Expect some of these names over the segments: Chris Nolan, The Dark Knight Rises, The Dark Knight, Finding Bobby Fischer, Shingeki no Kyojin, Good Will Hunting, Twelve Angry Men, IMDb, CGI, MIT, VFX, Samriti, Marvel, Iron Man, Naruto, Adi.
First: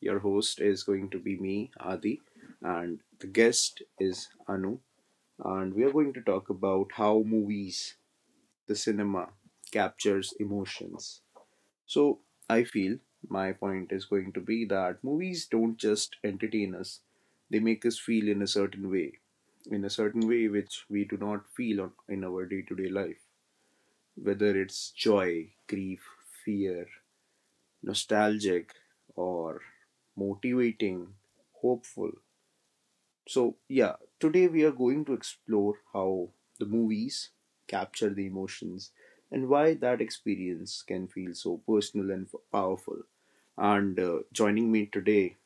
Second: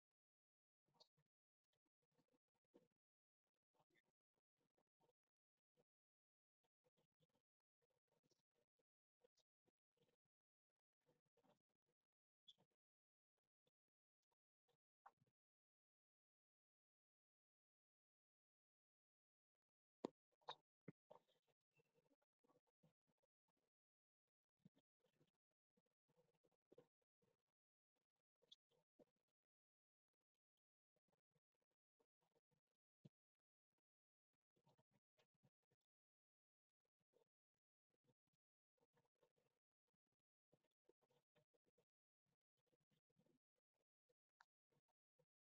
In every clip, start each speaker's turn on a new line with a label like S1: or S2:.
S1: your host is going to be me, Adi, and the guest is Anu. And we are going to talk about how movies, the cinema, captures emotions. So, I feel my point is going to be that movies don't just entertain us, they make us feel in a certain way, in a certain way which we do not feel on, in our day to day life, whether it's joy, grief, fear, nostalgic or motivating, hopeful. So, yeah, today we are going to explore how the movies capture the emotions and why that experience can feel so personal and powerful. And joining me today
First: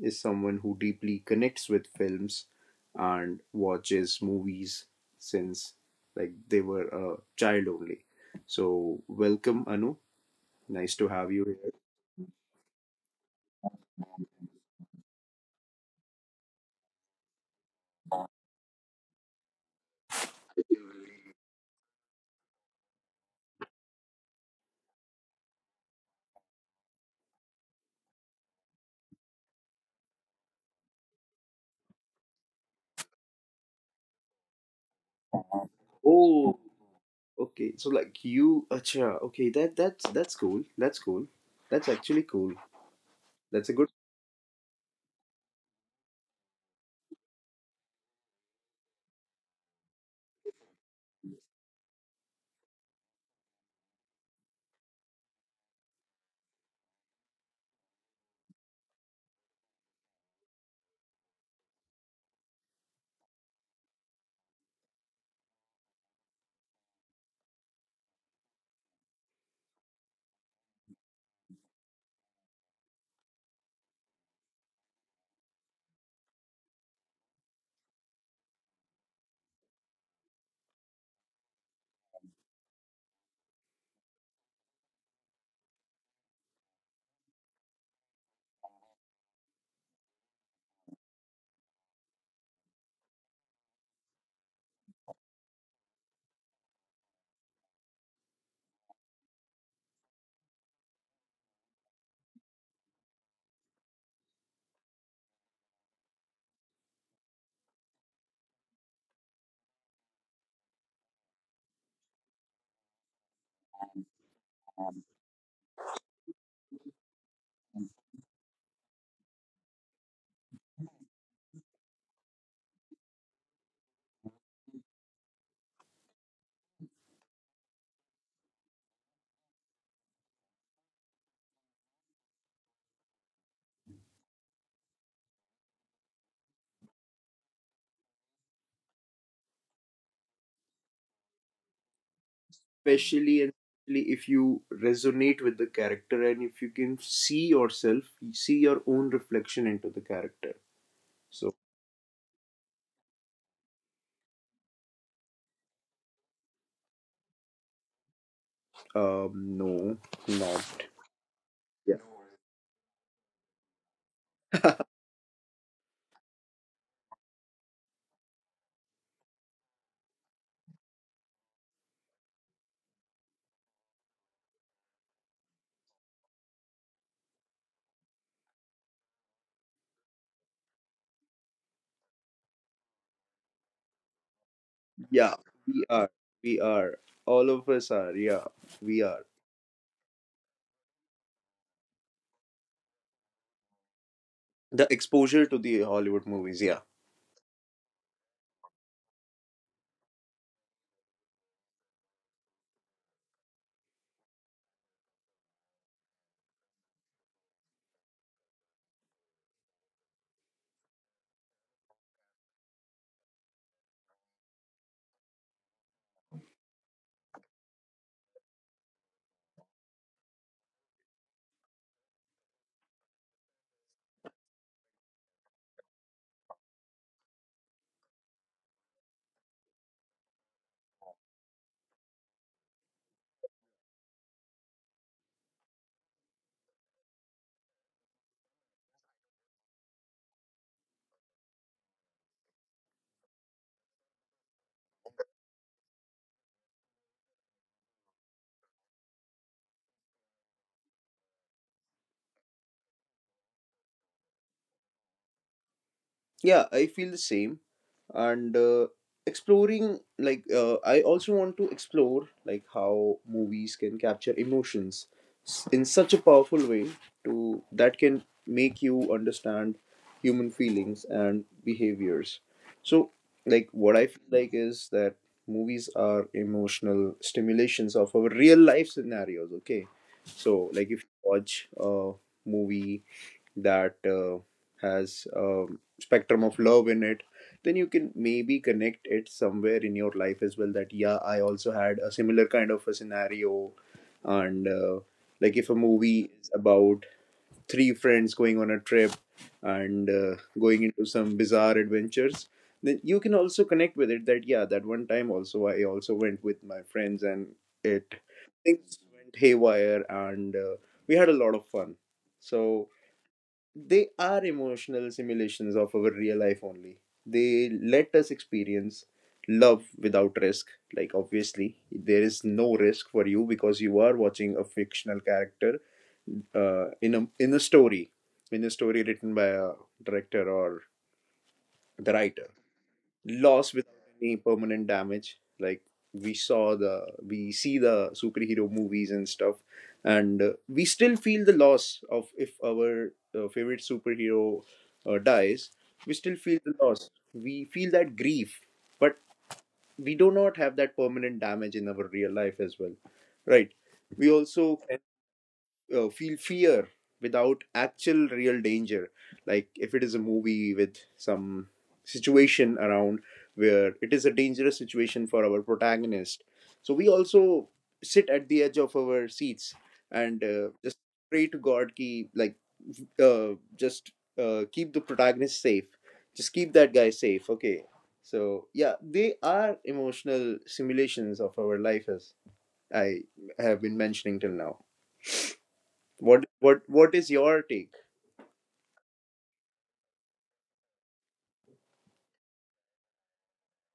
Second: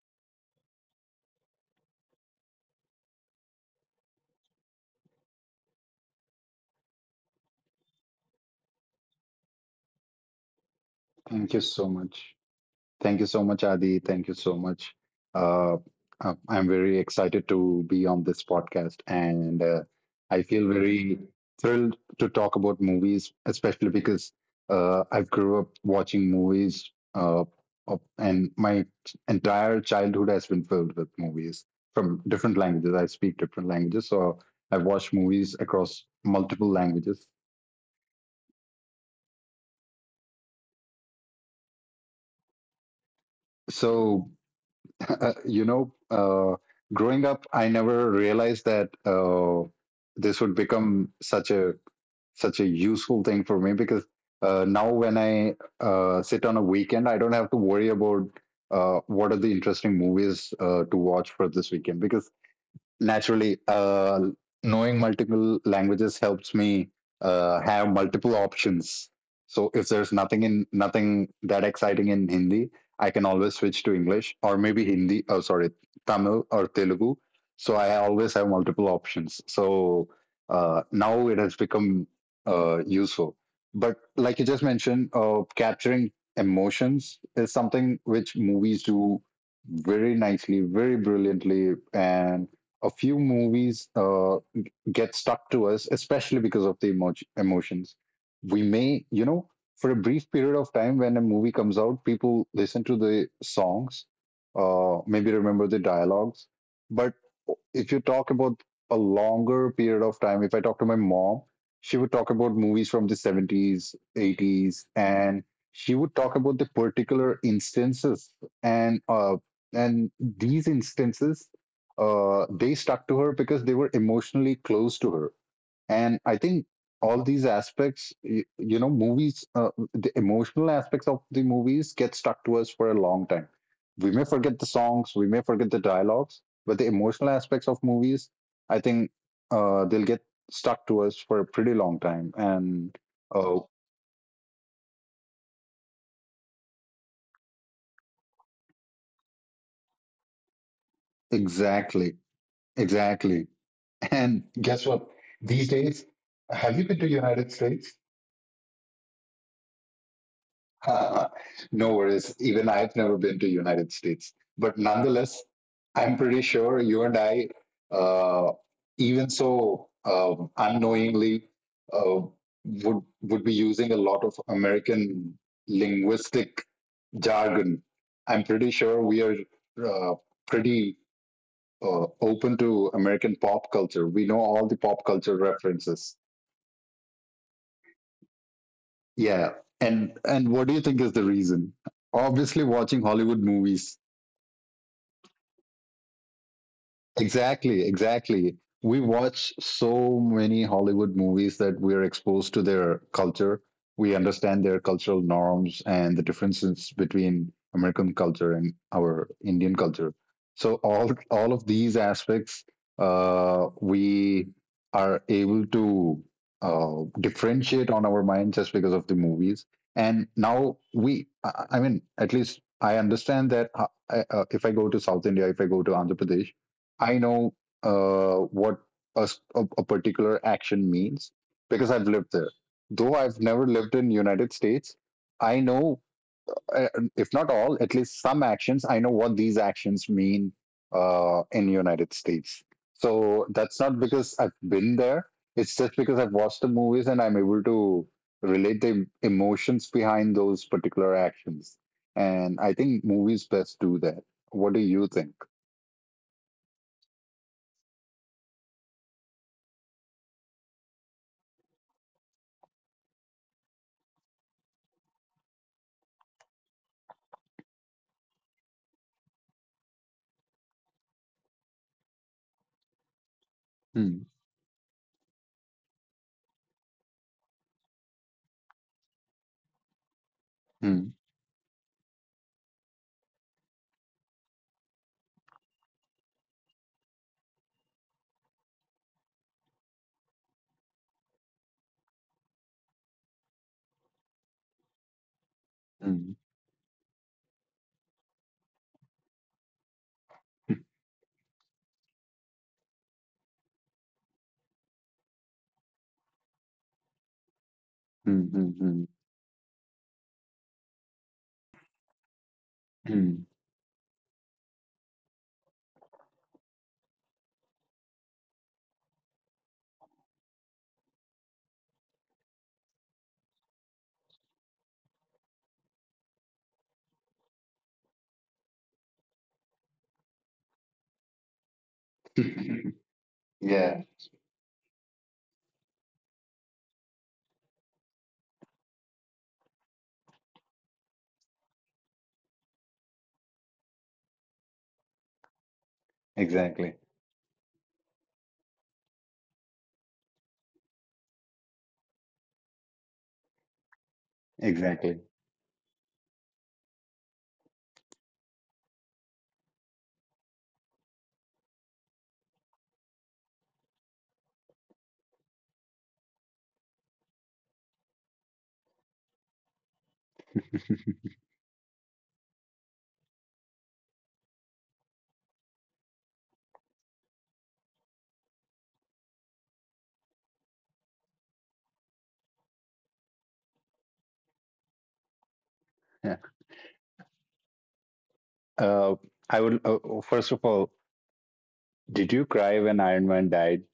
S1: is someone who deeply connects with films and watches movies since like they were a child only. So, welcome Anu. Nice to have you
S2: Thank you
S1: here.
S2: so much. Thank you so much, Adi. Thank you so much. Uh, I'm very excited to be on this podcast, and I feel very thrilled to talk about movies, especially because I grew up watching movies, and my entire childhood has been filled with movies from different languages. I speak different languages, so I've watched movies across
S1: Oh,
S2: multiple languages.
S1: okay, so like you, acha, okay, that's cool. That's cool. That's actually cool. That's a good.
S2: So Uh, you know, uh, Growing up, I never realized that this would become such a useful thing for me, because now when I sit on a weekend, I don't have to worry about what are the interesting movies to watch for this weekend, because naturally, knowing multiple languages helps me have multiple options. So if there's nothing that exciting in Hindi, I can always switch to English, or maybe hindi oh sorry Tamil or Telugu. So I always have multiple options. So now it has become useful. But like you just mentioned, capturing emotions is something which movies do very nicely, very brilliantly. And a few movies get stuck to us, especially because of the emotions. We may, you know, for a brief period of time when a movie comes out, people listen to the songs, maybe remember the dialogues. But if you talk about a longer period of time, if I talk to my mom, she would talk about movies from the 70s, 80s, and she would talk about the particular instances, and uh, and these instances, they stuck to her because they were emotionally close to her. And I think all these aspects, you know, movies, the emotional aspects of the movies get stuck to us for a long time. We may forget the songs, we may forget the dialogues, but the emotional aspects of movies, I think they'll get stuck to us for a pretty long time. And
S1: Especially and
S2: oh,
S1: especially if you resonate with the character and if you can see yourself, see your own reflection into the character. So,
S2: exactly, exactly. And guess what? These days, have you been to United States?
S1: no, not.
S2: No
S1: Yeah,
S2: worries. Even I've never been to United States, but nonetheless, I'm pretty sure you and I, uh, even so unknowingly, uh, would be using a lot of American linguistic jargon. I'm pretty sure we are uh, pretty open to American pop culture. We know all the pop
S1: yeah,
S2: culture
S1: we are,
S2: references.
S1: we are, all of us are, yeah, we are.
S2: Yeah, and what do you think is the reason? Obviously, watching Hollywood movies.
S1: The exposure to the Hollywood movies, yeah.
S2: Exactly, exactly. We watch so many Hollywood movies that we're exposed to their culture. We understand their cultural norms and the differences between American culture and our Indian culture. So all of these aspects, we are able to differentiate on our mind just because of the movies. And now we, I mean, at least I understand that if I go to South India, if I go to Andhra Pradesh, I know what a particular action means because I've lived there. Though I've never lived in United States, I know, uh, if not all, at least some actions. I know what these actions mean in United States. So that's not because I've been there. It's just because I've watched the movies and I'm able to relate the emotions behind those particular actions. And I think movies best do that. What do you think?
S1: Yeah, I feel the same. And exploring like I also want to explore like how movies can capture emotions in such a powerful way to that can make you understand human feelings and behaviors. So like what I
S2: Hmm.
S1: feel like is that movies are emotional stimulations of our real life scenarios, okay. So like if you watch a movie that has a spectrum of love in it, then you can maybe connect it somewhere in your life as well, that yeah, I also had a similar kind of a scenario. And like if a movie
S2: Hmm.
S1: is about three friends going on a trip and going into some bizarre adventures, then you can also connect with it, that yeah, that one time also I also went with my friends, and it things
S2: Mm-hmm.
S1: went haywire and we had a lot of fun. So they are emotional simulations of our real life only. They let us experience love without risk. Like, obviously, there is no risk for you because you are watching a fictional character uh, in, a, in a story, in a story, written by a director or the writer. Loss without
S2: Yeah,
S1: any permanent damage. Like, we see the superhero movies and stuff, and we still feel the loss of, if our favorite superhero dies. We still feel the
S2: exactly.
S1: loss. We feel that grief, but we do not have that permanent damage in our real life as well, right? We also
S2: Exactly.
S1: feel fear without actual real danger. Like if it is a movie with some situation around where it is a dangerous situation for our protagonist. So we also sit at the edge of our seats and just pray to God, ki, like uh, just keep the protagonist safe. Just keep that guy safe. Okay. So yeah, they are emotional simulations of our life as I have been mentioning till now.
S2: Yeah.
S1: What is your take?
S2: Uh, I would, first of all, did you cry when Iron Man died?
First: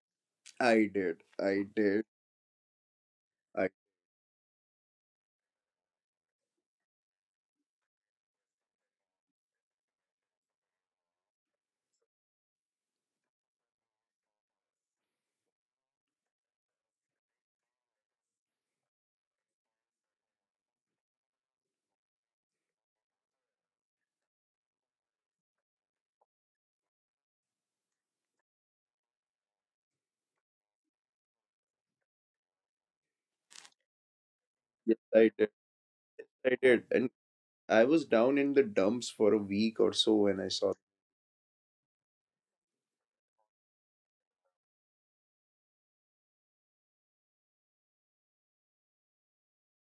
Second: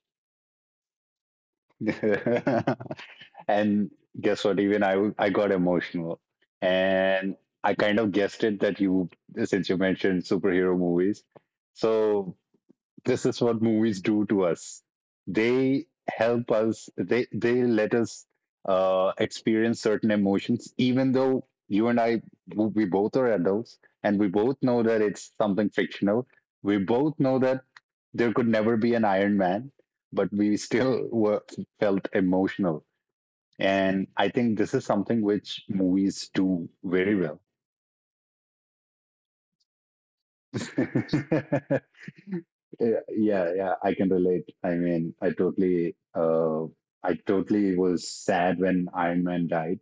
S1: I did. I did. I
S2: And guess what? Even I, I got emotional. And I kind of guessed it that you, since you mentioned superhero movies. So this is what movies do to us. They help us. They let us experience certain emotions, even though you and I, we both are adults and we both know that it's something fictional. We both know that there could never be an Iron Man, but we still were felt emotional. And I think this is
S1: Yes,
S2: something
S1: I did.
S2: which movies
S1: I
S2: do
S1: did. And
S2: very well.
S1: I was down in the dumps for a week or so when I saw.
S2: Yeah, yeah, yeah, I can relate. I mean, I totally was sad when Iron Man died,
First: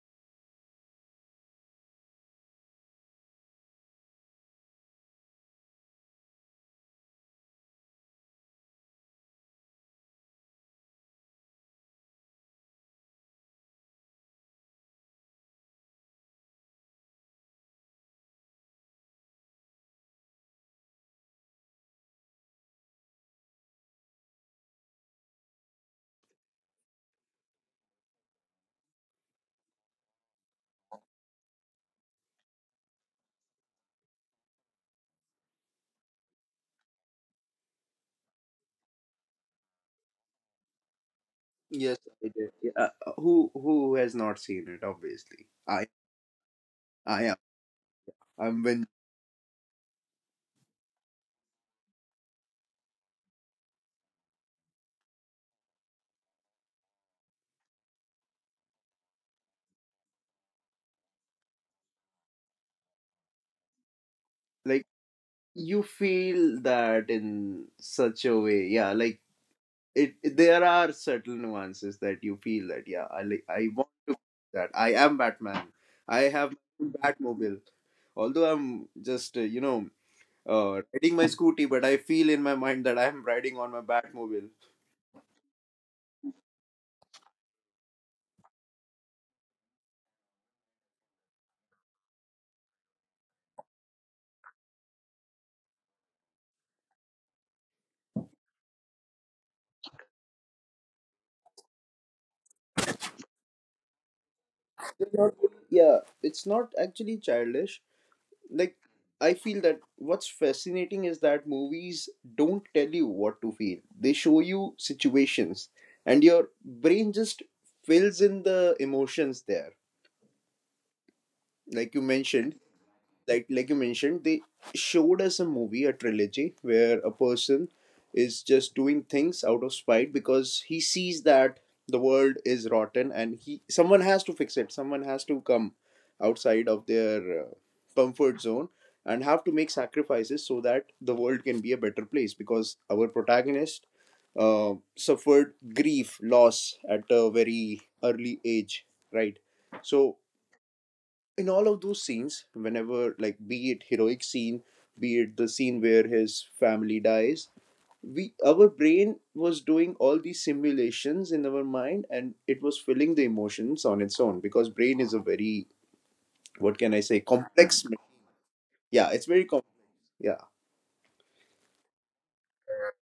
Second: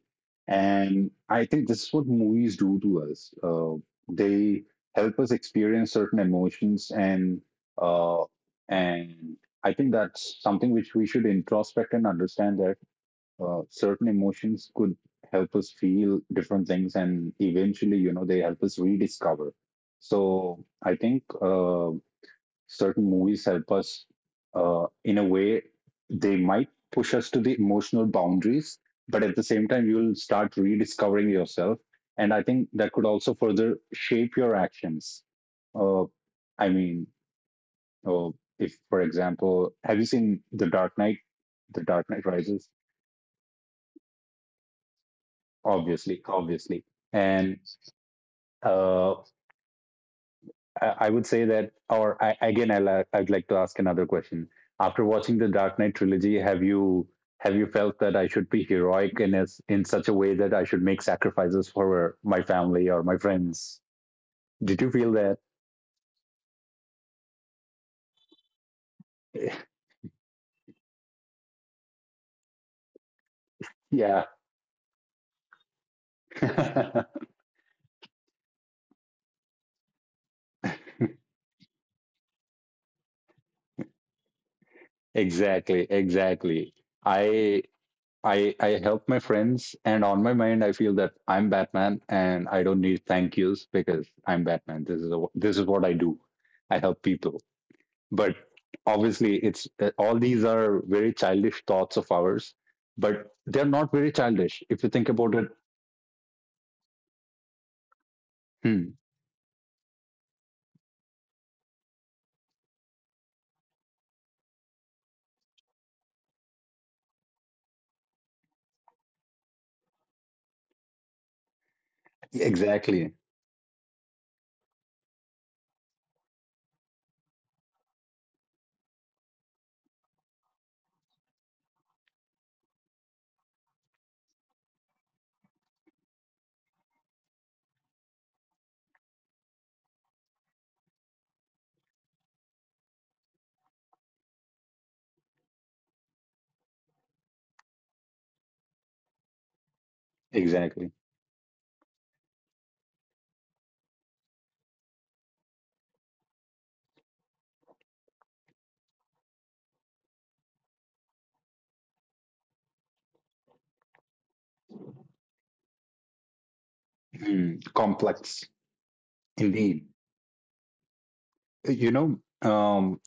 S2: and I think this is what movies do to us. They help us experience certain emotions, uh, and I think that's something which we should introspect and understand that certain emotions could help us feel different things, and eventually, you know, they help us rediscover. So I think. Certain movies help us in a way, they might push us to the emotional boundaries, but at the same time you'll start rediscovering yourself, and I think that could also further shape your actions. uh, i mean uh, if, for example, have you seen The Dark Knight, The
S1: Yes,
S2: Dark Knight
S1: I did.
S2: Rises?
S1: Yeah. Who has not seen it? Obviously, I
S2: Obviously, obviously.
S1: I am.
S2: And
S1: I'm when
S2: uh, I would say that, or I'd like to ask another question. After watching the Dark Knight trilogy, have you felt that I should be heroic in, in such a way that I should make sacrifices for my family or my friends? Did
S1: Like,
S2: you feel that?
S1: you feel that in such a way. Yeah, like it. There are subtle nuances that you feel that. Yeah, I like. I want
S2: Yeah,
S1: that. I am Batman. I have my own Batmobile, although I'm just riding my scooty, but I feel in my mind that I am riding on my Batmobile.
S2: exactly, exactly. I I help my friends, and on my mind, I feel that I'm Batman, and I don't need thank yous because I'm Batman. This is what I do. I help people. But obviously, it's all these are very childish thoughts of ours, but they're not very childish if you
S1: They
S2: think about
S1: not-
S2: it.
S1: Yeah, it's not actually childish. Like,
S2: Hmm,
S1: I feel that what's fascinating is that movies don't tell you what to feel, they show you situations, and your brain just fills in the emotions there. Like you mentioned,
S2: exactly,
S1: like you mentioned, they showed us a movie, a trilogy where a person is just doing things out of spite because he sees that the world is rotten, and he someone has to fix it, someone has to come outside of their comfort zone and have to make sacrifices so that the world can be a better place, because our protagonist suffered grief loss at a very early age, right? So
S2: exactly.
S1: in all of those scenes, whenever like be it heroic scene, be it the scene where his family dies, we our brain was doing all these simulations in our mind, and it was filling the emotions on its own, because brain is a very, what can I say,
S2: Hmm,
S1: complex
S2: complex
S1: yeah, it's very complex.
S2: indeed.
S1: Yeah.
S2: you know um,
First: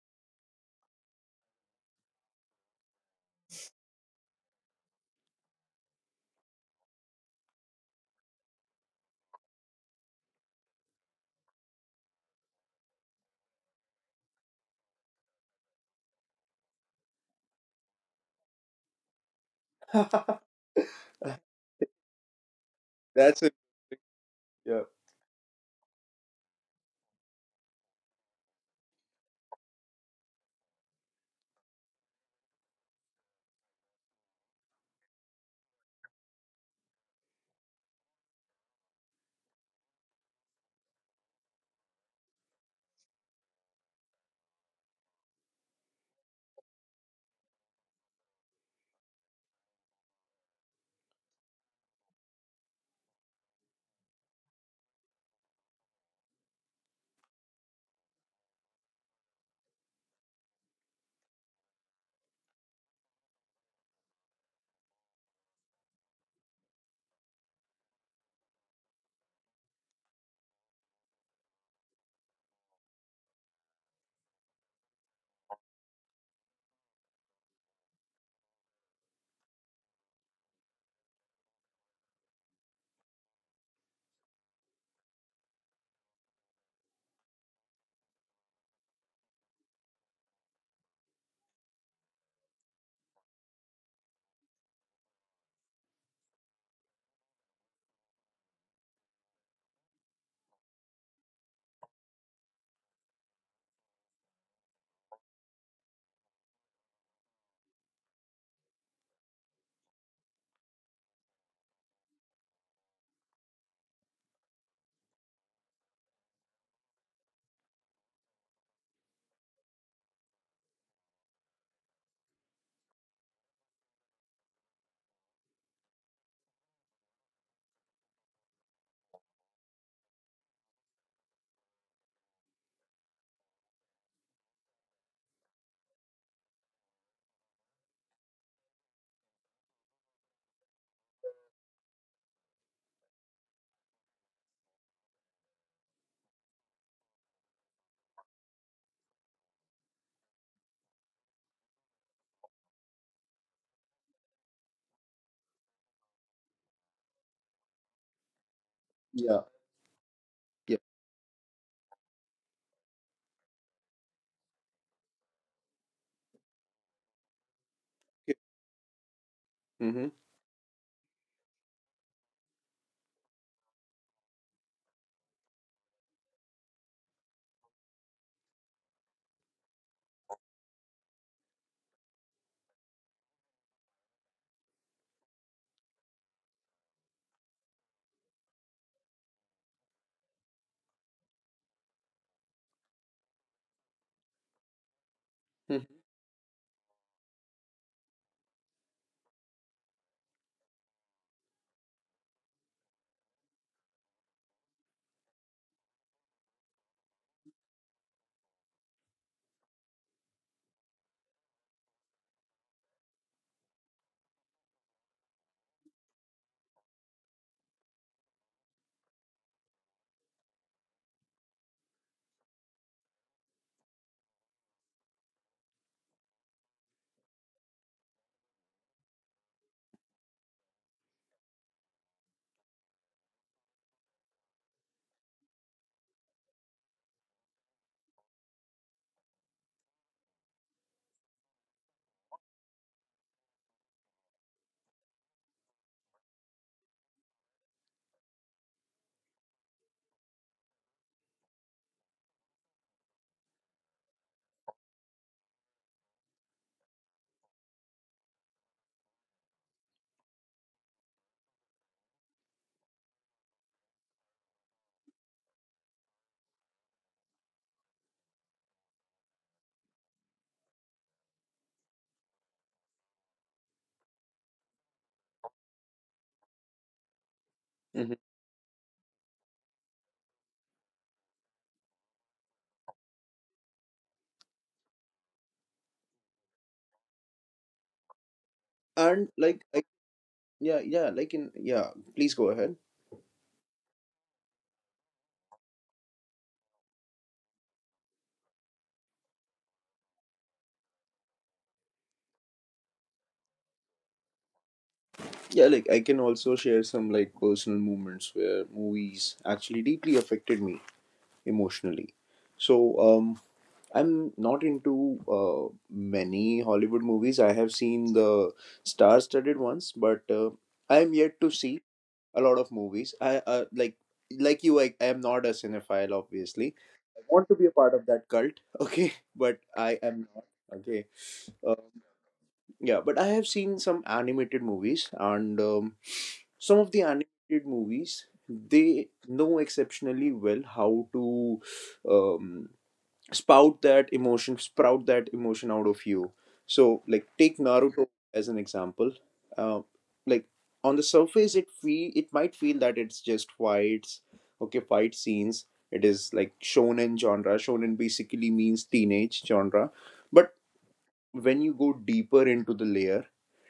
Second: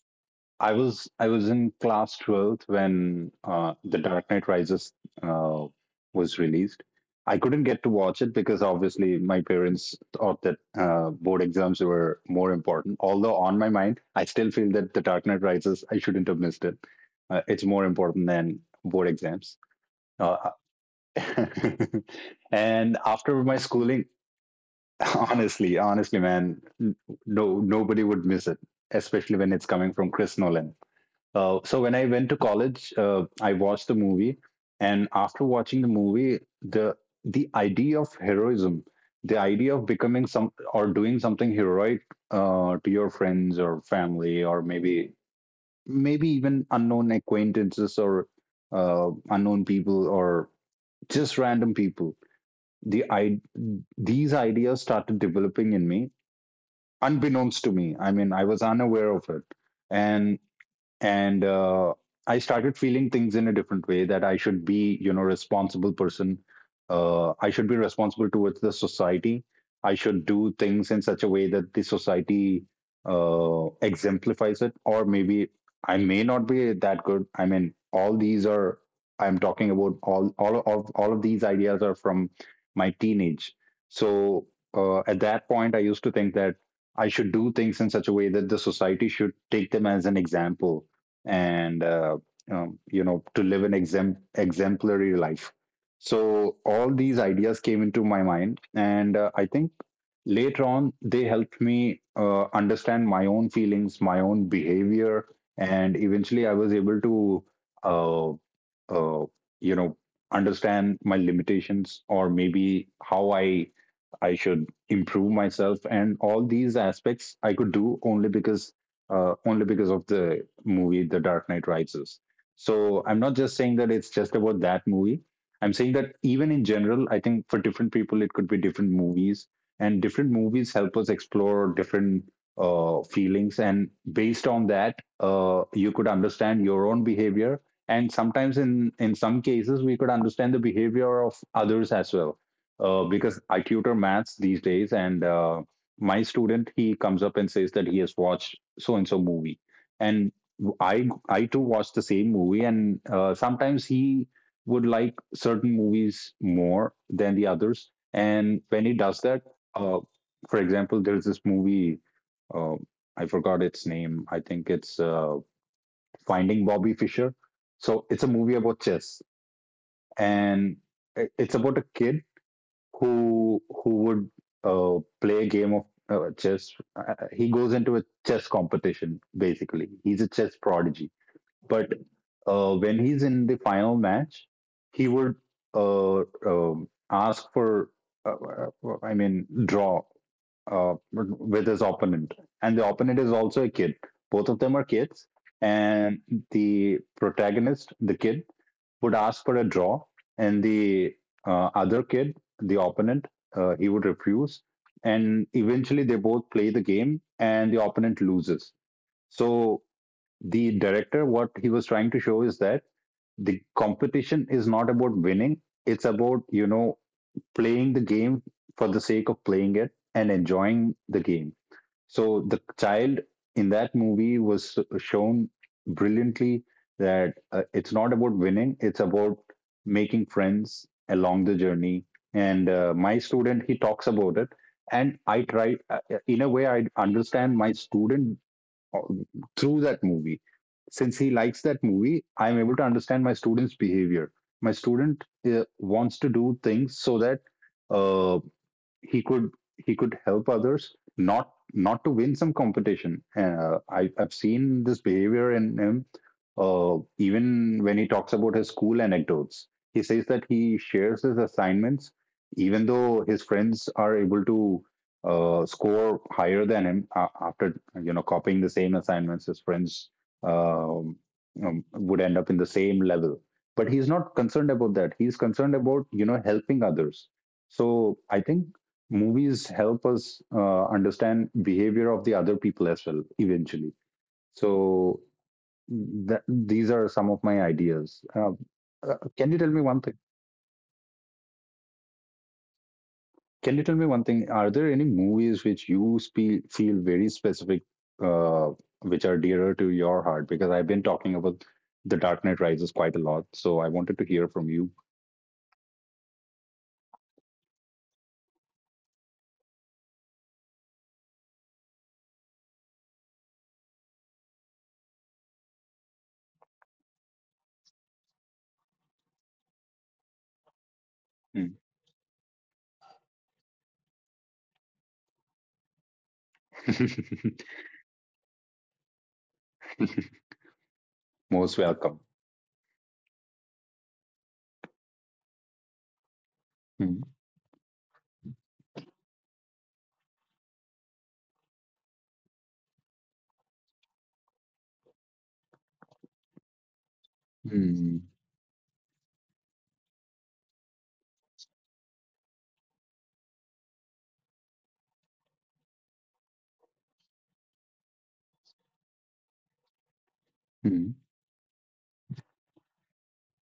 S2: I was in class 12th when The Dark Knight Rises uh, was released. I couldn't get to watch it because obviously my parents thought that board exams were more important. Although on my mind, I still feel that The Dark Knight Rises, I shouldn't have missed it. It's more important than board exams. Uh, and
S1: That's
S2: after
S1: it.
S2: my schooling,
S1: Yeah,
S2: honestly, honestly, man, no nobody would miss it, especially when it's coming from Chris Nolan. So when I went to college, I watched the movie, and after watching the movie, the idea of heroism, the idea of becoming some or doing something heroic to your friends or family, or maybe maybe even unknown acquaintances, or unknown people, or just random people. The I these ideas started developing in me, unbeknownst to me. I mean, I was unaware of it, and and I started feeling things in a different way, that I should be, you know, responsible person. I should be responsible towards the society. I should do things in such a way that the society exemplifies it. Or maybe I may not be that good. I mean, all these are, I'm talking about, all of these ideas are from my teenage. So at that point I used to think that I should do things in such a way that the society should take them as an example, and you know, to live an exempt exemplary life. So all these ideas came into my mind, and I think later on they helped me understand my own feelings, my own behavior, and eventually I was able to, uh, uh, you know, understand my limitations, or maybe how I should improve myself. And all these aspects I could do only because of the movie The Dark Knight Rises. So I'm not just saying that it's just about that movie. I'm saying that even in general, I think for different people it could be different movies, and different movies help us explore different feelings, and based on that, you could understand your own behavior, and sometimes in some cases we could understand the behavior of others as well. Because I tutor maths these days, and my student, he comes up and says that he has watched so and so movie, and I too watch the same movie, and sometimes he would like certain movies more than the others, and when he does
S1: yeah,
S2: that, uh, for
S1: yeah.
S2: example, there's this movie. Uh, I forgot its name. I think it's Finding Bobby Fischer. So it's a
S1: Okay.
S2: movie about chess,
S1: Mm-hmm.
S2: and it's about a kid who would play a game of chess. He goes into a chess competition. Basically, he's a chess prodigy. But when he's in the final match, he would uh, ask for, draw with his opponent, and the opponent is also a kid. Both of them are kids,
S1: Mm-hmm.
S2: and the protagonist, the kid, would ask for a draw, and the other kid, the opponent, he would refuse. And eventually, they both play the game, and the opponent loses. So, the director, what he was trying to show is that the competition is not about winning, it's about playing the game for the sake of playing it and enjoying the game. So the child in that movie was shown brilliantly that it's not about winning, it's about making friends along the journey. And my student, he talks about it. And I try, in a way, I understand my student uh, through that movie. Since he likes that movie, I'm able to understand my student's behavior. My student wants to do things so that uh, he could he could help others not to win some competition. I've seen this behavior in him. Even when he talks about his school anecdotes, he says that he shares his assignments, even though his friends are able to score higher than him after copying the same assignments. His friends um, would end up in the same level, but he's not concerned about that. He's concerned about helping others.
S1: Mm-hmm.
S2: So I think movies help us understand behavior of the other people as well eventually, so that, these are some of my ideas.
S1: And
S2: Can you
S1: like,
S2: tell me one thing,
S1: yeah, yeah, like in yeah, please go ahead.
S2: are there any movies which you feel very specific, uh, which are dearer to your heart? Because I've been talking about The Dark Knight Rises quite a lot, so I wanted to hear from you.
S1: Yeah, like I can also share some like personal moments where movies actually deeply affected me emotionally. So, I'm not into many Hollywood movies. I have seen the star-studded ones, but I am yet to
S2: Mm.
S1: see a lot of movies. I like you, I am not a cinephile, obviously. I want to be a part of that cult, okay, but I am not. Okay, um,
S2: Most welcome.
S1: yeah, but I have seen some animated movies, and some of the
S2: Mm.
S1: animated movies, they know exceptionally well how to um, spout that emotion sprout that emotion out of you. So like, take Naruto
S2: Mm.
S1: as an example. uh, like, on the surface, it might feel that it's just fights, okay, fight scenes. It is like shonen genre, shonen basically means teenage genre. But
S2: Mm.
S1: when you go deeper into the layer,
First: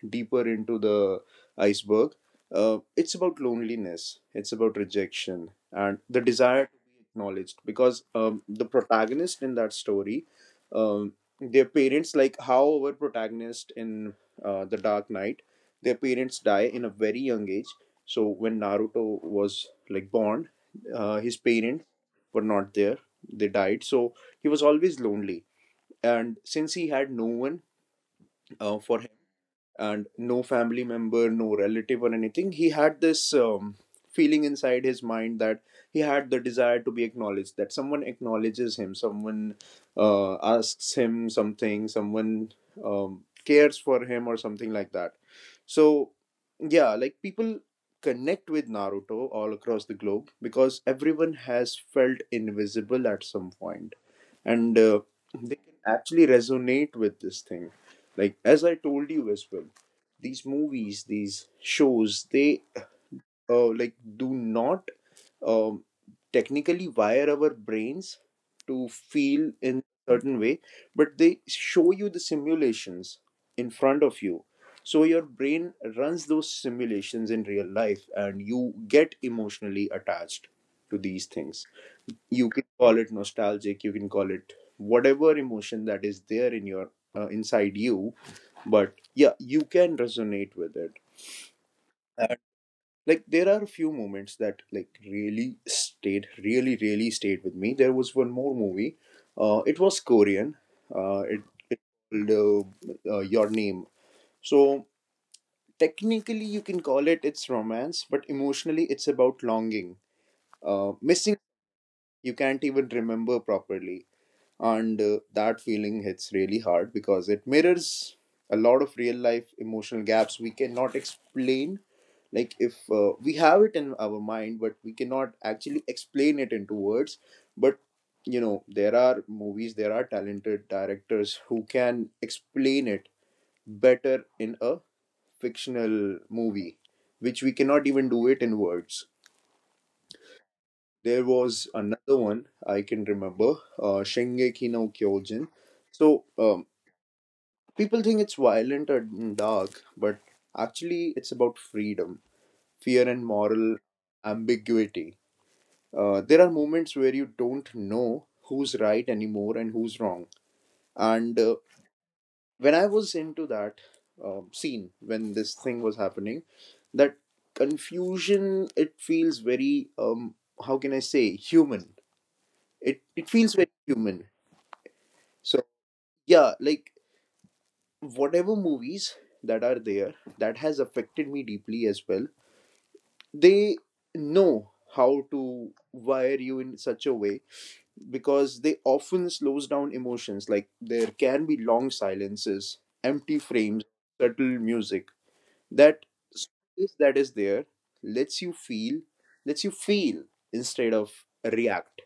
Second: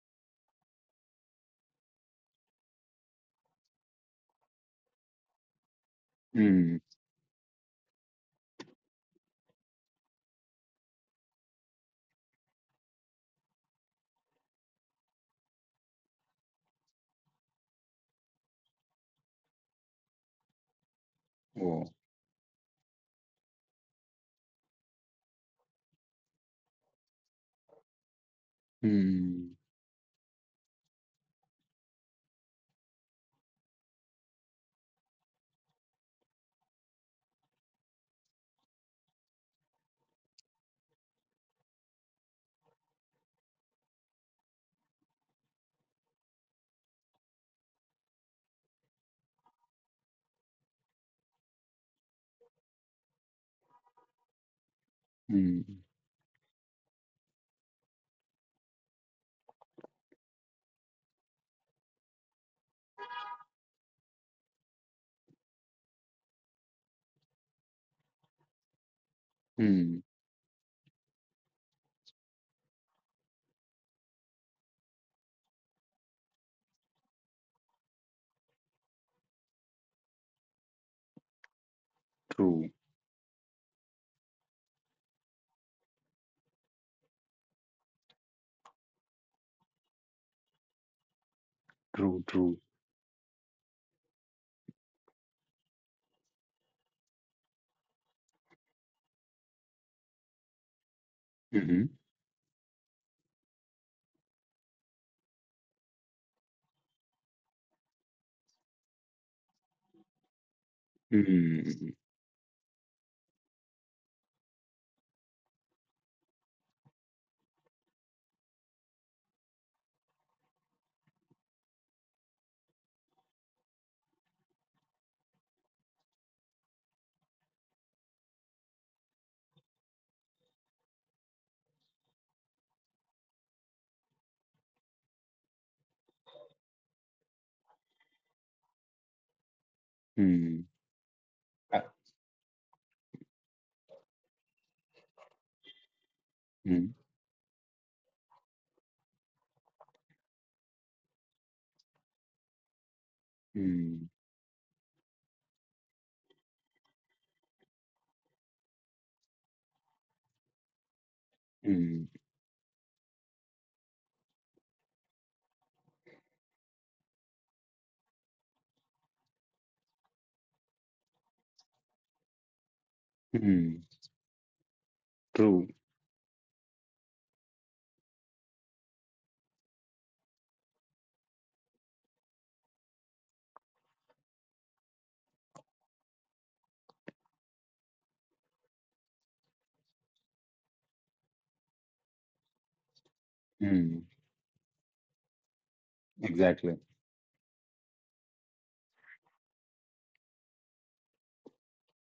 S1: deeper into the iceberg, it's about loneliness, it's about rejection, and the desire to
S2: Mm.
S1: be acknowledged. Because the protagonist in that story, um, their parents, like how our protagonist in The Dark Knight, their parents die in a very young age. So when Naruto was like born, his parents
S2: Oh.
S1: were not there; they died. So he was always lonely, and since he had no one for him, and no family member, no relative or anything, he had this feeling inside his mind that he had the desire to be acknowledged, that someone acknowledges him, someone asks him something, someone cares for him or something like that. So yeah, like, people connect with Naruto all across the globe because everyone has felt invisible at some point, and they can
S2: Mm.
S1: actually resonate with this thing. Like as I told you as well, these movies, these shows, they like do not um, technically wire our brains to feel in
S2: Hmm.
S1: certain way, but they show you the simulations in front of you, so your brain runs those simulations in real life and you get emotionally attached to these things. You can
S2: True,
S1: call it nostalgic, you can call it whatever emotion that is there in your inside you, but yeah, you can resonate with it.
S2: true,
S1: And
S2: true.
S1: like, there are a few moments that like really really stayed with me. There was one more movie, it was Korean, uh, it, it
S2: Mm-hmm.
S1: called Your Name. So technically you can call it, it's romance, but emotionally it's about longing, missing,
S2: Mm,
S1: you can't even remember properly, and that feeling hits really hard because it mirrors a lot of real life emotional gaps we cannot explain. Like if we have it in our mind but we cannot actually explain it into words, but you know, there are movies, there are talented directors who can explain it better in a fictional movie, which we cannot even do it in words.
S2: mm,
S1: There was
S2: uh,
S1: another one I can remember, shingeki no kyojin. So
S2: mm,
S1: people think it's violent and dark, but actually, it's about freedom, fear, and moral
S2: mm,
S1: ambiguity. There are moments where you don't know who's right anymore and who's wrong. And
S2: mm,
S1: when I was into that scene, when this thing was happening, that confusion, it feels very, how can I say, human. It feels very
S2: mm,
S1: human. So,
S2: true.
S1: yeah, like, whatever movies that are there that has affected me deeply as well, they know how to wire you in such a way, because they often slows down emotions. Like there can be long silences, empty frames,
S2: Mm,
S1: subtle music, that
S2: exactly.
S1: space that is there lets you feel, lets you feel instead of react.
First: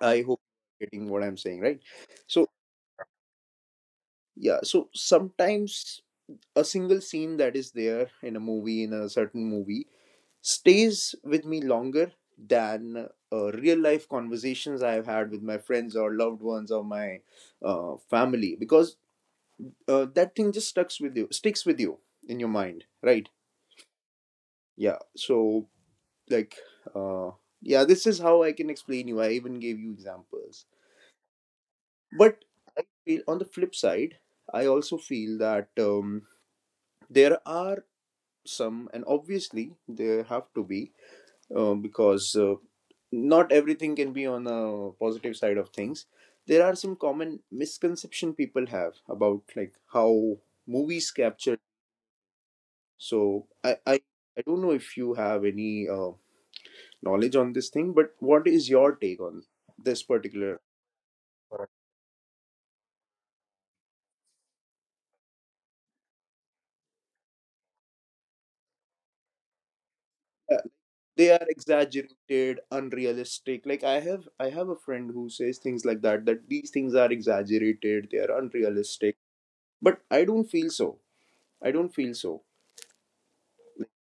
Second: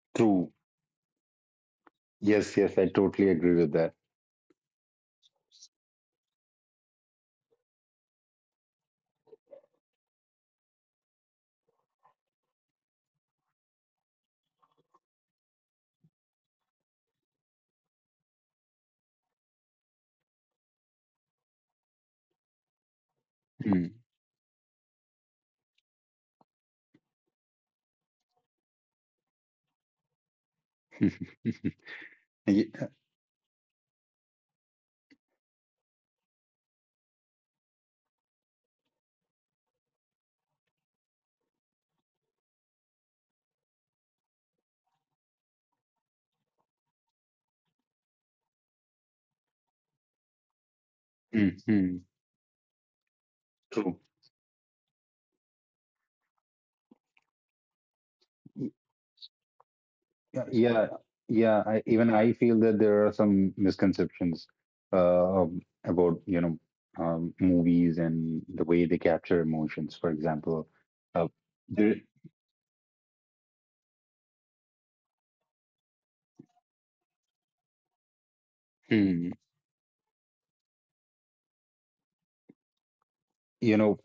S1: I hope
S2: True.
S1: you're getting what I'm saying, right? So
S2: Yes, yes, I totally agree with that.
S1: yeah, so sometimes a single scene that is there in a movie, in a certain movie, stays with me longer than real life conversations I have had with my friends or loved ones or my family, because that thing just sticks with you in your mind, right?
S2: Mm.
S1: Yeah. So like, uh, yeah, this is how I can explain you. I even gave you examples, but I
S2: Ye-
S1: feel on the flip side, I also feel that there are some, and obviously there have to be because not everything can be on a positive side of things. There are some common misconception people have about like how movies
S2: mm,
S1: capture.
S2: mm,
S1: so i i,
S2: true.
S1: I don't know if you have any knowledge on this thing, but what
S2: Y-
S1: is your take on this particular
S2: Yeah, yeah. Even I feel that there are some misconceptions uh, about, movies and the way they capture emotions. For
S1: uh,
S2: example, uh,
S1: they are
S2: there,
S1: exaggerated, unrealistic. Like I have a friend who says things like that, that these things are exaggerated, they are unrealistic,
S2: mm,
S1: but I don't feel so.
S2: you know,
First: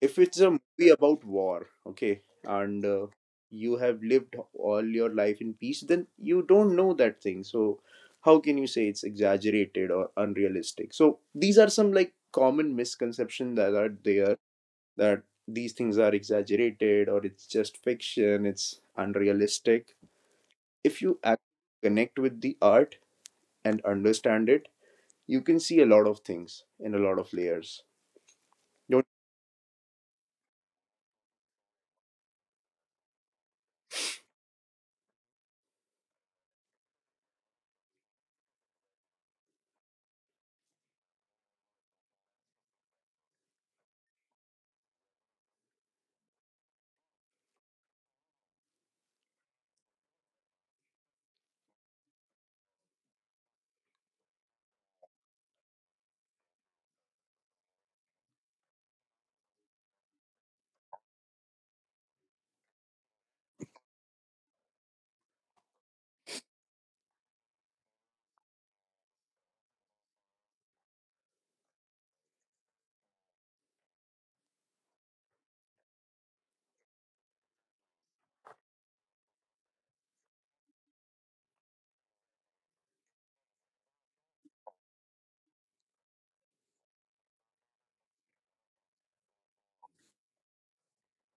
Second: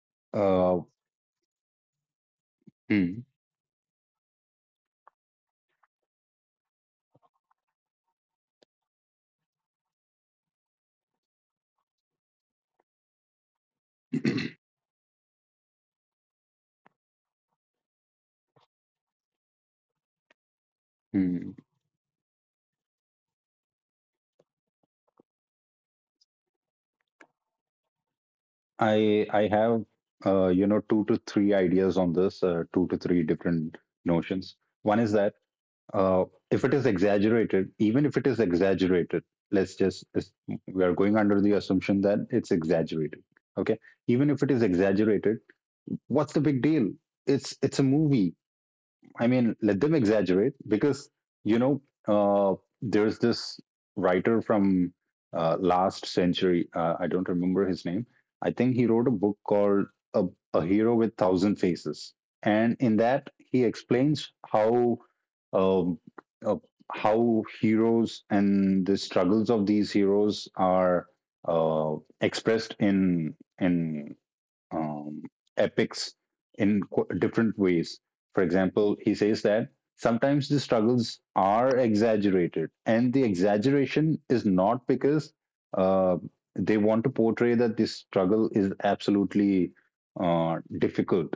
S1: If it's a
S2: uh.
S1: movie about war, okay, and
S2: Hmm.
S1: you have lived all your life in peace, then you don't know that thing. So how can you say it's exaggerated or unrealistic? So these are some like common misconceptions that are there, that these things are exaggerated, or it's just fiction, it's unrealistic. If you
S2: Mm.
S1: actually connect with the art and understand it, you can see a lot of things in a lot of layers. Don't
S2: I have two to three ideas on this, two to three different notions. One is that uh, if it is exaggerated, even if it is exaggerated, let's just is- we are going under the assumption that it's exaggerated. Okay, even if it is exaggerated, what's the big deal? It's a movie. I mean, let them exaggerate because, you know, uh, there's this writer from last century. I don't remember his name. I think he wrote a book called A, a Hero with Thousand Faces. And in that, he explains um, uh, how heroes and the struggles of these heroes are uh, expressed in um, epics in different ways. For example, he says that sometimes the struggles are exaggerated, and the exaggeration is not because uh, they want to portray that this struggle is absolutely difficult,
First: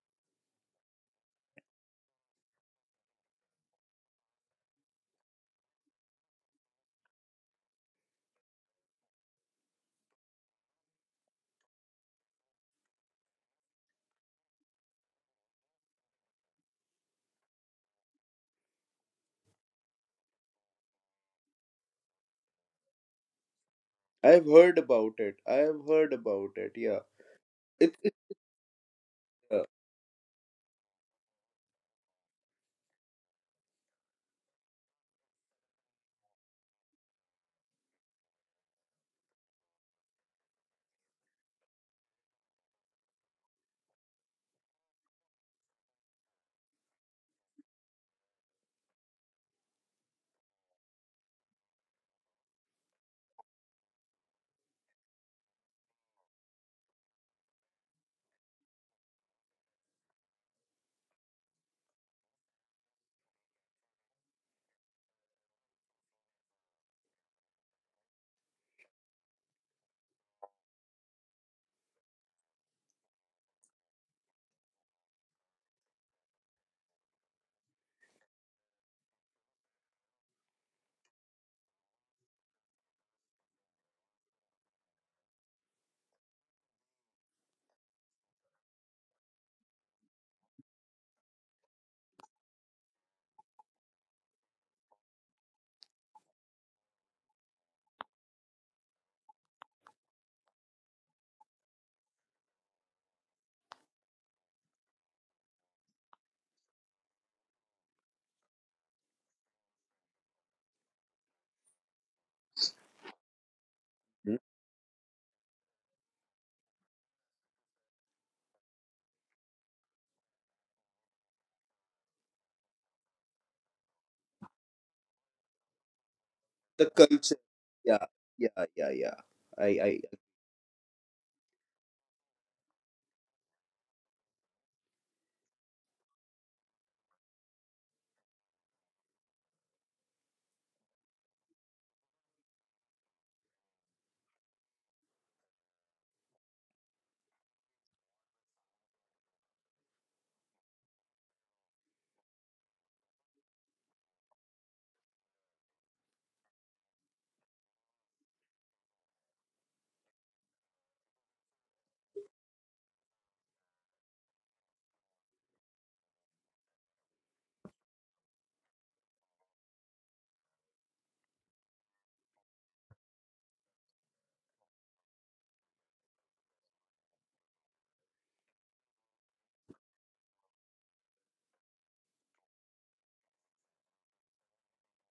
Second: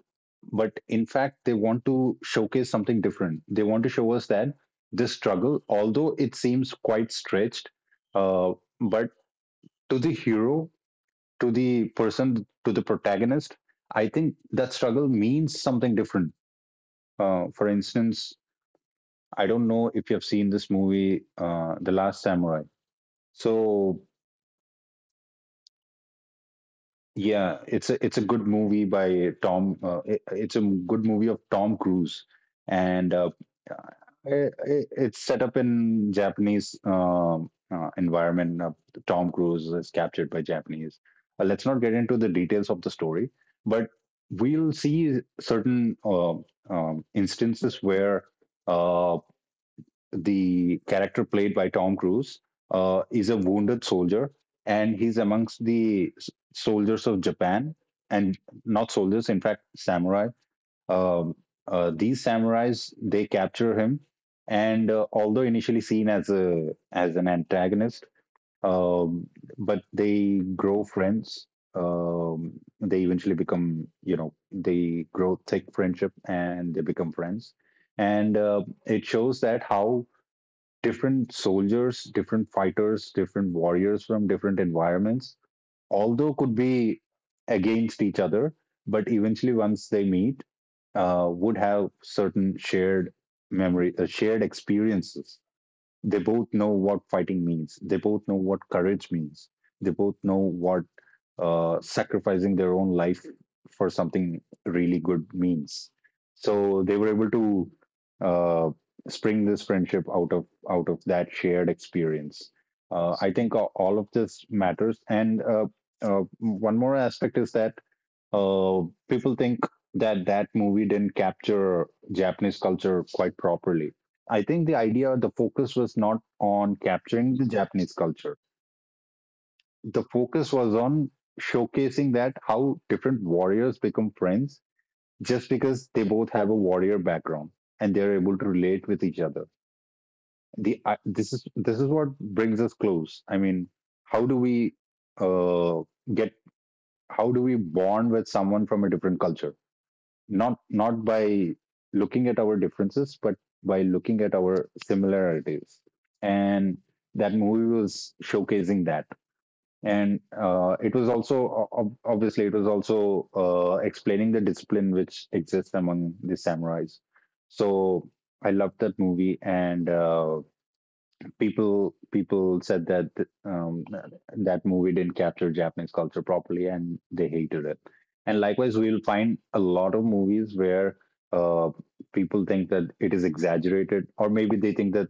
S2: but in fact, they want to showcase something different. They want to show us that this struggle, although it seems quite stretched, uh, but to the hero, to the person, to the protagonist, I think that struggle means something different. For instance, I don't know if you have seen this movie, The Last Samurai. So,
S1: I've heard about it. I've heard about it. Yeah.
S2: yeah, it's
S1: it,
S2: a
S1: it
S2: good movie by
S1: uh,
S2: Tom. It's a good movie of Tom Cruise, and it's set up in Japanese environment. Tom Cruise is captured by Japanese. Let's not get into the details of the story, but we'll see certain instances where. uh, the character played by Tom Cruise is a wounded soldier, and he's amongst the soldiers of Japan, and not soldiers, in fact, samurai. Um, these samurais, they capture him, and although initially seen as a as an antagonist, um, but they grow friends. Um, they eventually become, they grow thick friendship, and they become friends. And it shows that how different soldiers, different fighters, different warriors from different environments, although could be against each other, but eventually once they meet, would have certain shared memory, shared experiences. They both know what fighting means. They both know what courage means. They both know what sacrificing their own life for something really good means. So they were able to uh, spring this friendship out of that shared experience. I think all of
S1: Mhm.
S2: this matters. And one more aspect is that uh, people think that that movie didn't capture Japanese culture quite properly. I think the idea, the focus was not on
S1: The
S2: capturing
S1: culture.
S2: the Japanese
S1: Yeah,
S2: culture.
S1: yeah, yeah, yeah. I.
S2: The focus was on showcasing that how different warriors become friends just because they both have a warrior background and they're able to relate with each other. The I this is what brings us close. I mean, how do we uh, get? How do we bond with someone from a different culture? Not by looking at our differences, but by looking at our similarities. And that movie was showcasing that, and it was also obviously, it was also explaining the discipline which exists among the samurais. So I loved that movie. And people said that um, that movie didn't capture Japanese culture properly, and they hated it. And likewise, we'll find a lot of movies where uh, people think that it is exaggerated, or maybe they think that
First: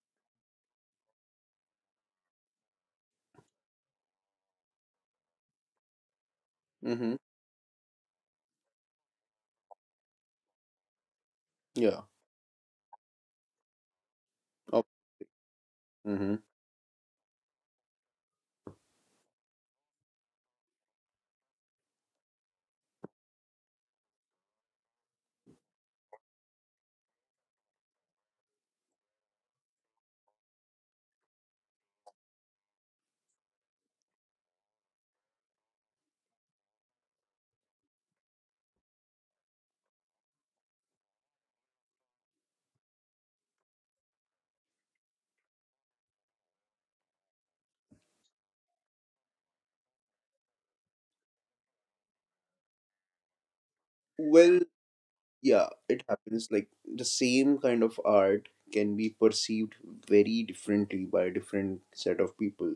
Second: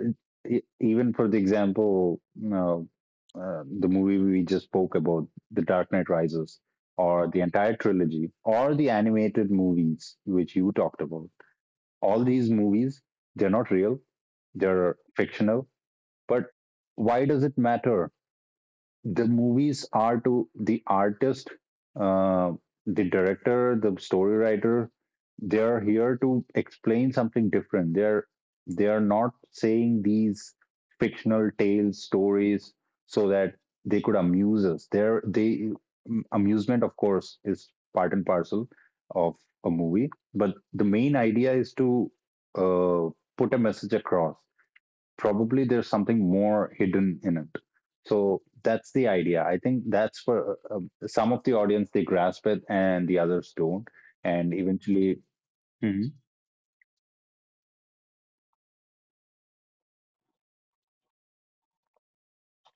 S2: uh, even for the example, the movie we just spoke about, The Dark Knight Rises,
S1: Mm-hmm.
S2: or the entire trilogy, or the animated movies which you talked about.
S1: Yeah.
S2: All these movies, they're not real;
S1: Oh.
S2: they're fictional.
S1: Mm-hmm.
S2: But why does it matter? The movies are to the artist, uh, the director, the story writer. They are here to explain something different. They are not saying these fictional tales, stories, so that they could amuse us. There, amusement, of course, is part and parcel of a movie, but the main idea is to uh, put a message across. Probably there's something more hidden in it. So that's the idea. I think that's for some of the audience, they grasp it and the others don't. And
S1: Well,
S2: eventually...
S1: yeah, it
S2: Mhm.
S1: happens. Like the same kind of art can be perceived very differently by a different set of people,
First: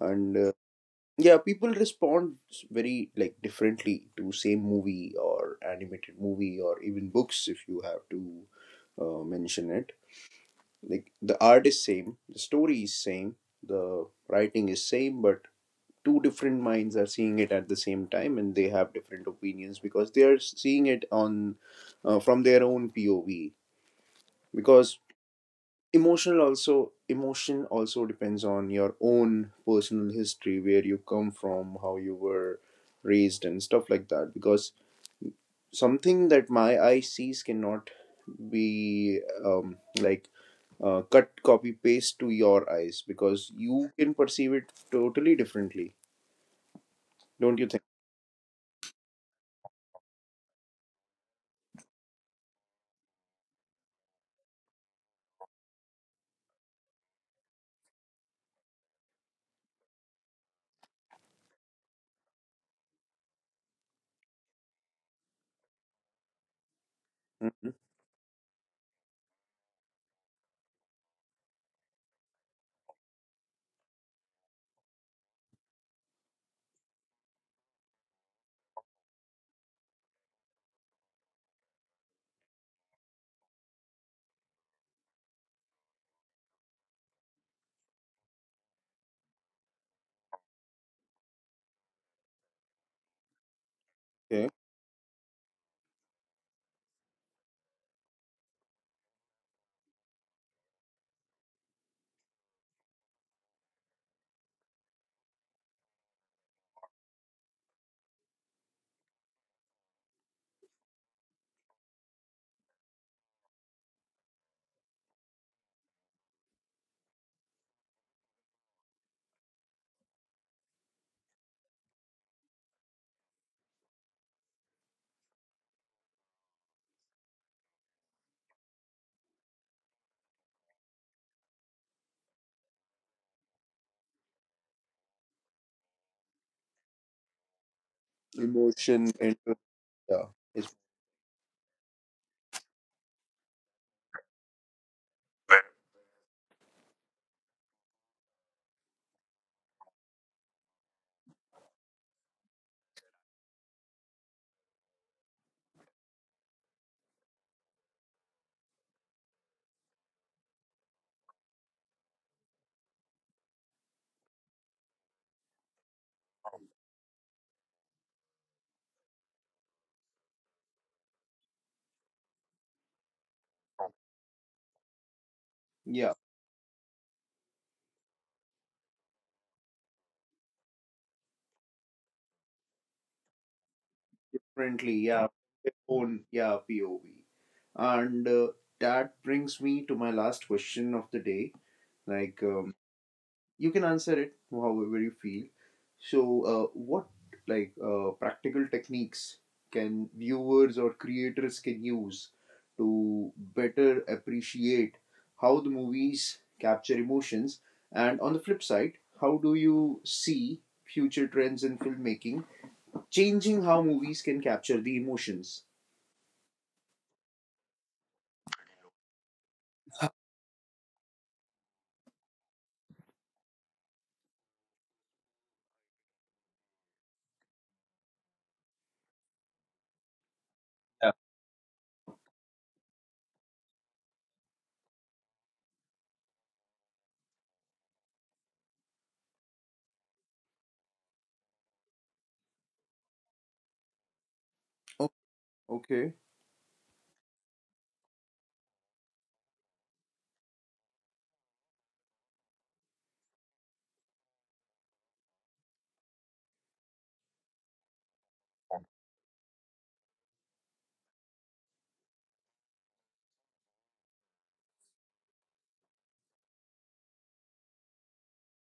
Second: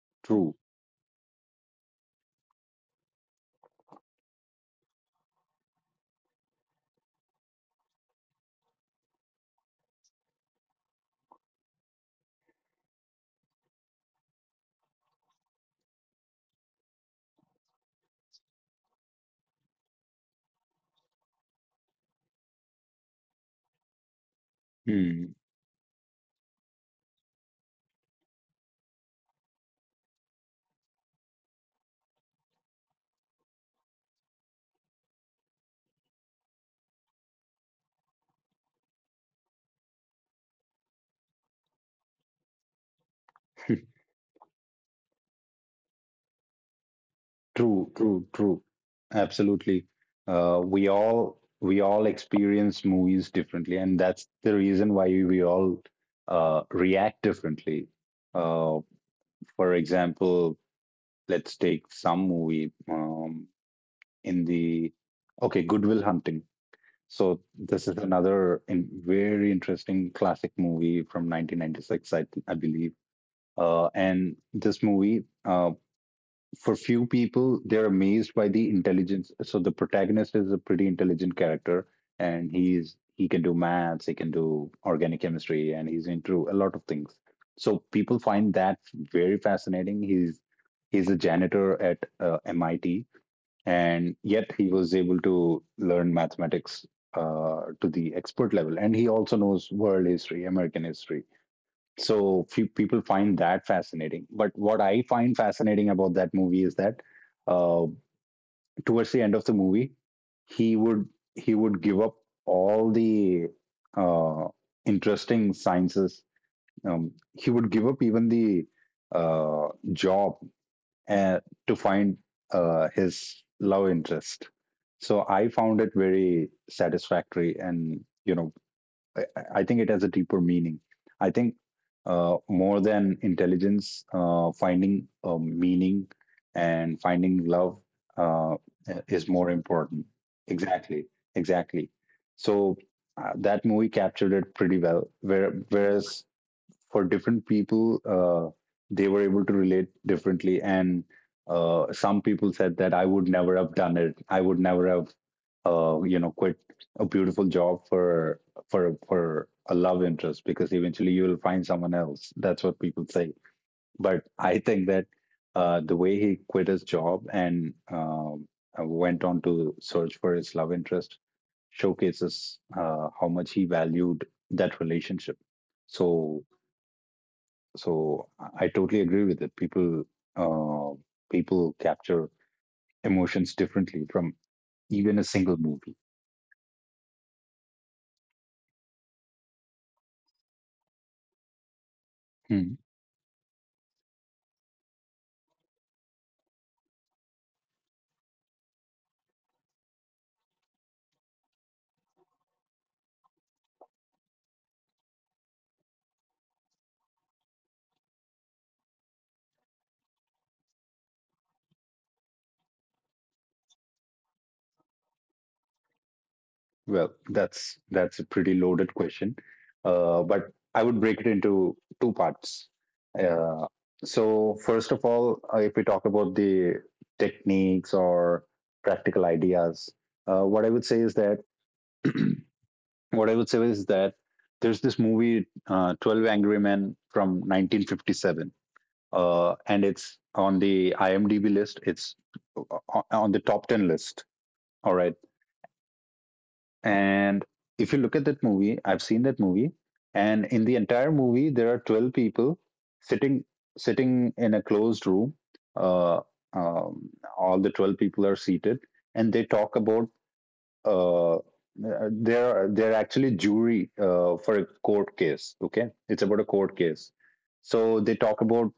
S1: and
S2: True.
S1: yeah, people respond very like differently to same movie or animated movie or even books, if you have to mention it. Like the art is same, the story is same, the writing is same, but two different minds are seeing it at the same time and they have different opinions because they are seeing it on, from their own pov, because
S2: Mm.
S1: emotional, also emotion also depends on your own personal history, where you come from, how you were raised and stuff like that, because something that my eye sees cannot be like cut copy paste to your eyes, because you can perceive it totally differently. Don't you think?
S2: True, true, true. Absolutely. We all experience movies differently, and that's the reason why we all react differently. uh, for example, let's take some movie, in the okay, Goodwill Hunting. So
S1: Mm-hmm.
S2: this is another very interesting classic movie from 1996, I believe. And this movie, for few people, they're amazed by the intelligence. So the protagonist is a pretty intelligent character, and he can do maths, he can do organic chemistry, and he's into a lot of things. So people find that very fascinating. He's a janitor at MIT, and
S1: Okay.
S2: yet he was able to learn mathematics to the expert level, and he also knows world history, American history. So few people find that fascinating, but what I find fascinating about that movie is that uh, towards the end of the movie, he would he would give up all the uh, interesting sciences. um, he would give up even the uh, job uh, to find his love interest. So I found it very satisfactory, and I, I think it has a deeper meaning. I think more than intelligence, finding meaning and finding love uh,
S1: Emotion
S2: is
S1: and
S2: more important.
S1: yeah. It's,
S2: Exactly, exactly. So that movie captured it pretty well. Whereas for different people, they were able to relate differently. And some people said that I would never have done it. I would never have, quit a beautiful job for a love interest, because eventually you will find someone else. That's what people say. But I think that the way he quit his job and went on to search for his love interest showcases how much he valued that relationship.
S1: yeah,
S2: So so I totally agree with it. Uh, people capture emotions differently from
S1: differently.
S2: even
S1: Yeah,
S2: a single
S1: their
S2: movie.
S1: own. Yeah, POV. And that brings me to my last question of the day. Like, uh,
S2: Hmm.
S1: you can answer it however you feel. So, what, like practical techniques can viewers or creators can use to better appreciate how the movies capture emotions? And on the flip side, how do you see future trends in filmmaking changing how movies can capture the emotions?
S2: Well, that's a pretty loaded question, but I would break it into two parts. Uh, so first of all, if we talk about the techniques or practical ideas, uh, what I would say
S1: Yeah.
S2: is that what I would say is that there's this movie, 12 Angry Men from 1957, and it's on the IMDb list. It's on the top ten list. All
S1: Oh,
S2: right,
S1: okay.
S2: and if you look at that movie, I've seen that movie, and in the entire movie, there are 12 people sitting sitting in a closed room. Uh, um, all the 12 people are seated, and they talk about. Uh, they're actually jury for a court case. Okay, it's about a court case. So they talk about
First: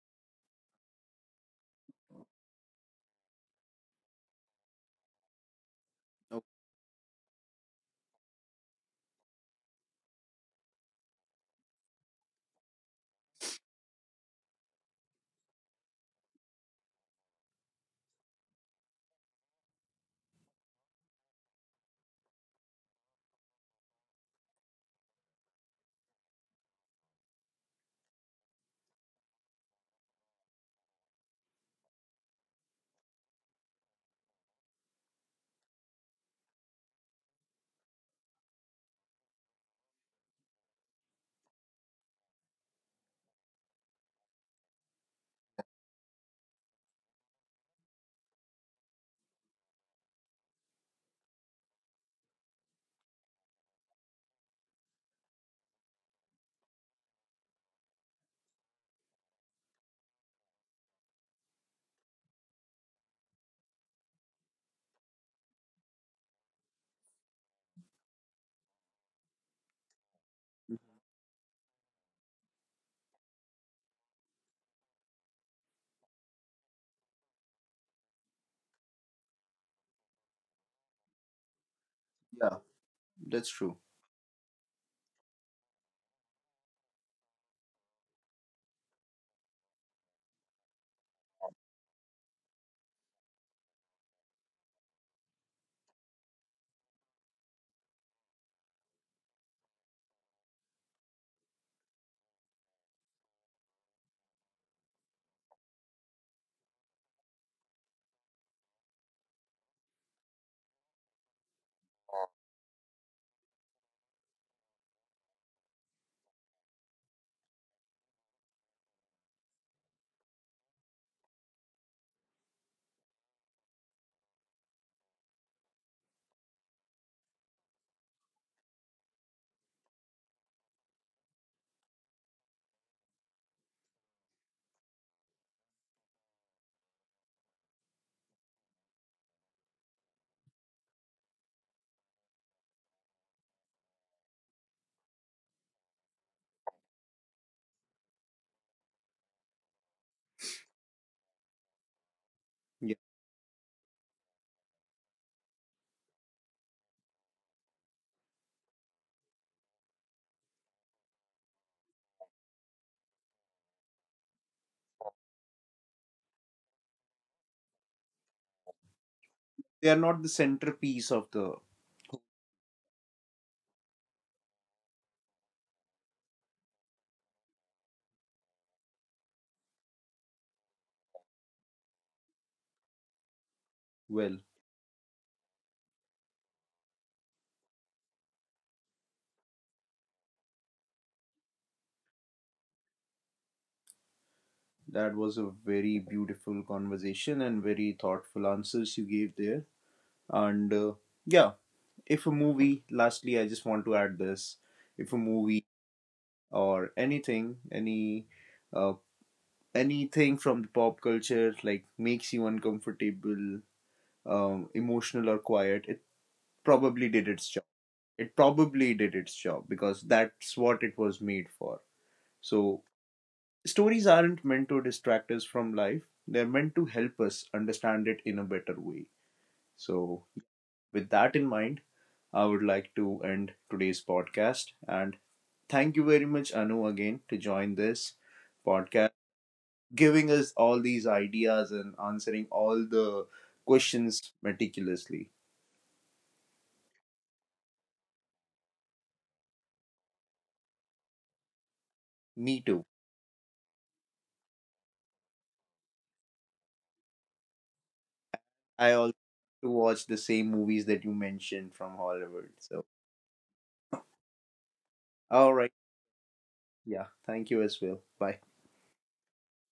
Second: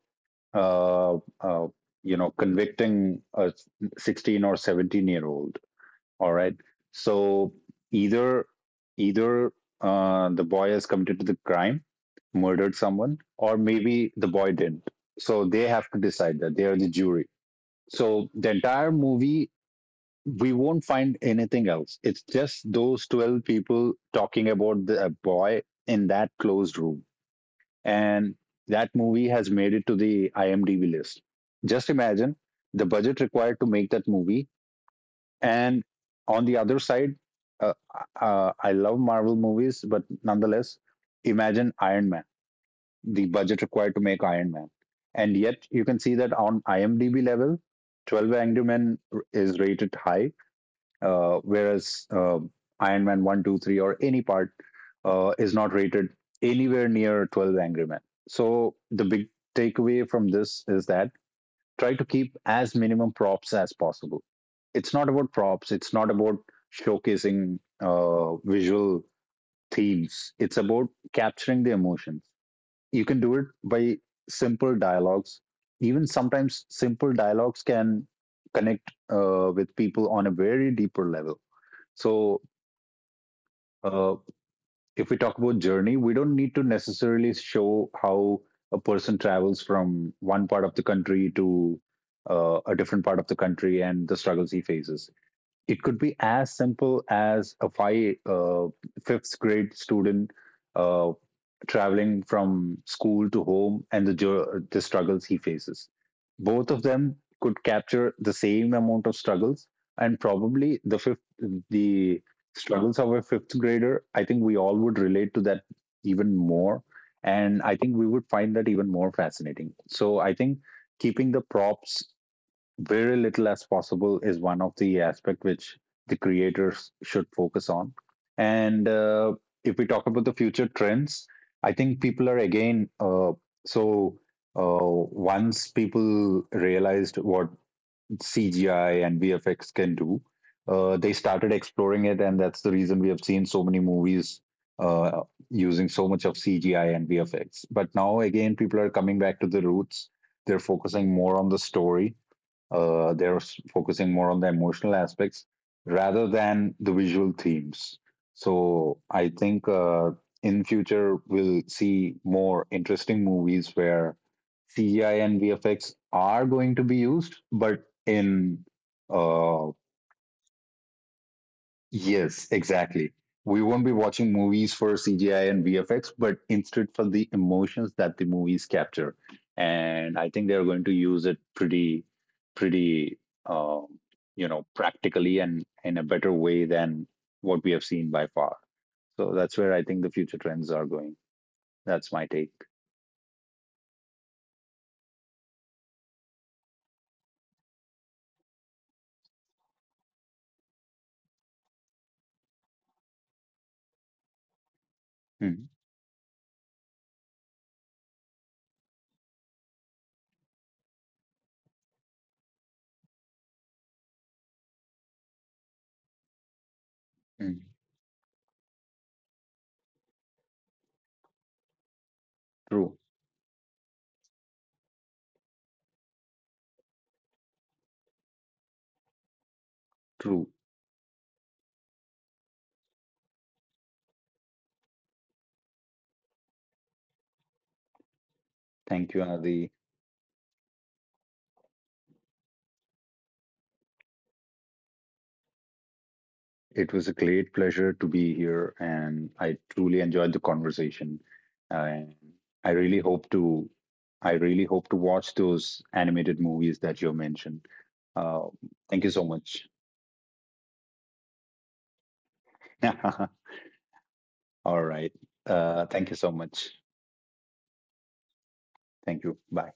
S2: uh, uh, convicting a 16 or 17-year old. All
S1: Oh,
S2: right, so either either the boy has committed the crime, murdered someone, or maybe the boy didn't. So they have to decide; that they are the jury. So the entire movie, we won't find anything else. It's just those 12 people talking about the a boy in that closed room. And that movie has made it to the IMDb list. Just imagine the budget required to make that movie. And on the other side, uh, I love Marvel movies, but nonetheless, imagine Iron Man, the budget required to make Iron Man. And yet, you can see that on IMDb level, 12 Angry Men is rated high, whereas Iron Man one, two, three, or any part is not rated anywhere near 12 Angry Men. So the big takeaway from this is that, try to keep as minimum props as possible. It's not about props. It's not about showcasing visual themes. It's about capturing the emotions. You can do it by simple dialogues. Even sometimes simple dialogues can connect with people on a very deeper level. So,
S1: yeah, that's true.
S2: uh, if we talk about journey, we don't need to necessarily show how a person travels from one part of the country to a different part of the country and the struggles he faces. It could be as simple as a fifth grade student. Uh, Traveling from school to home and the struggles he faces. Both of them could capture the same amount of struggles, and probably the fifth the struggles of a fifth grader, I think we all would relate to that even more, and I think we would find that even more fascinating. So I think keeping the props very little as possible is one of the aspect which the creators should focus on. And if we talk about the future trends, I think people are again, so once people realized what CGI and VFX can do, they started exploring it, and that's the reason we have seen so many movies uh, using so much of CGI and VFX. But now again, people are coming back to the roots. They're focusing more on the story.
S1: Yeah,
S2: They're focusing more on the emotional aspects rather than the visual themes. So I think in future we'll see more interesting movies where CGI and VFX are going to be used, but in uh,
S1: they are not the centerpiece of the
S2: Yes, exactly. We won't be watching movies for CGI and VFX, but instead for the emotions that the movies capture. And I think they're going to use it pretty, pretty, um,
S1: well.
S2: practically and in a better way than what we have seen by far. So that's where I think the future trends are going. That's my take.
S1: That was a very beautiful conversation and very thoughtful answers you gave there. And yeah, if a movie, lastly, I just want to add this, if a movie
S2: Mhm,
S1: or anything, any uh, anything from the pop culture like makes you uncomfortable, emotional or quiet, it probably did its job.
S2: mhm.
S1: It probably did its job because that's what it was made for. So,
S2: True,
S1: stories aren't meant to distract us from life, they're meant to help us understand it in a better way. So,
S2: true.
S1: with that in mind, I would like to end today's podcast and thank you very much, Anu, again, to join this podcast,
S2: Thank you, Adi.
S1: giving us all these ideas and answering all the questions meticulously.
S2: It was a great pleasure to be here, and I truly enjoyed the conversation. And
S1: Me
S2: I
S1: too.
S2: really hope to, I really hope to watch those animated movies that you mentioned. Uh,
S1: I
S2: Thank you
S1: also
S2: so much.
S1: to watch the same movies that you mentioned from Hollywood. So,
S2: All right.
S1: all right.
S2: Thank you so much.
S1: Yeah. Thank you as well. Bye.
S2: Thank you. Bye.